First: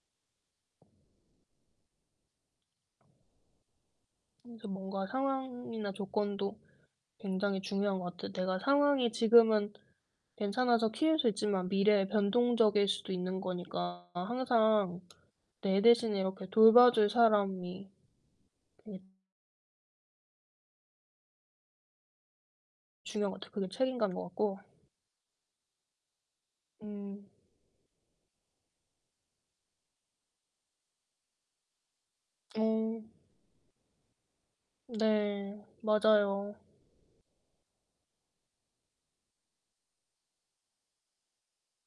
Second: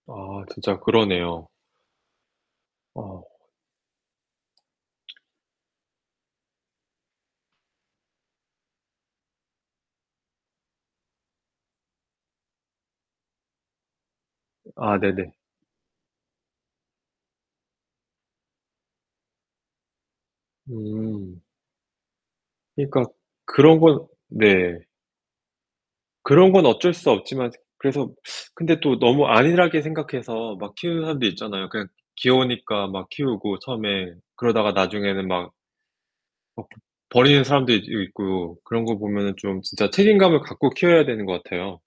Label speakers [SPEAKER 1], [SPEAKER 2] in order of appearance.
[SPEAKER 1] 아 진짜 그러네요. 어.
[SPEAKER 2] 그래서 뭔가 상황이나 조건도 굉장히 중요한 것 같아요. 내가 상황이 지금은 괜찮아서 키울 수 있지만 미래에 변동적일 수도 있는 거니까 항상
[SPEAKER 1] 아네네.
[SPEAKER 2] 내 대신에 이렇게 돌봐줄 사람이 되게
[SPEAKER 1] 음. 그니까
[SPEAKER 2] 중요한 것 같아요. 그게
[SPEAKER 1] 그런 건
[SPEAKER 2] 책임감인 것 같고.
[SPEAKER 1] 네. 그런 건 어쩔 수
[SPEAKER 2] 음.
[SPEAKER 1] 없지만 그래서 근데 또 너무 안일하게 생각해서 막 키우는 사람들 있잖아요. 그냥 귀여우니까
[SPEAKER 2] 어.
[SPEAKER 1] 막 키우고 처음에. 그러다가 나중에는 막
[SPEAKER 2] 네 맞아요.
[SPEAKER 1] 어 버 버리는 사람들도 있고 그런 거 보면은 좀 진짜 책임감을 갖고 키워야 되는 것 같아요.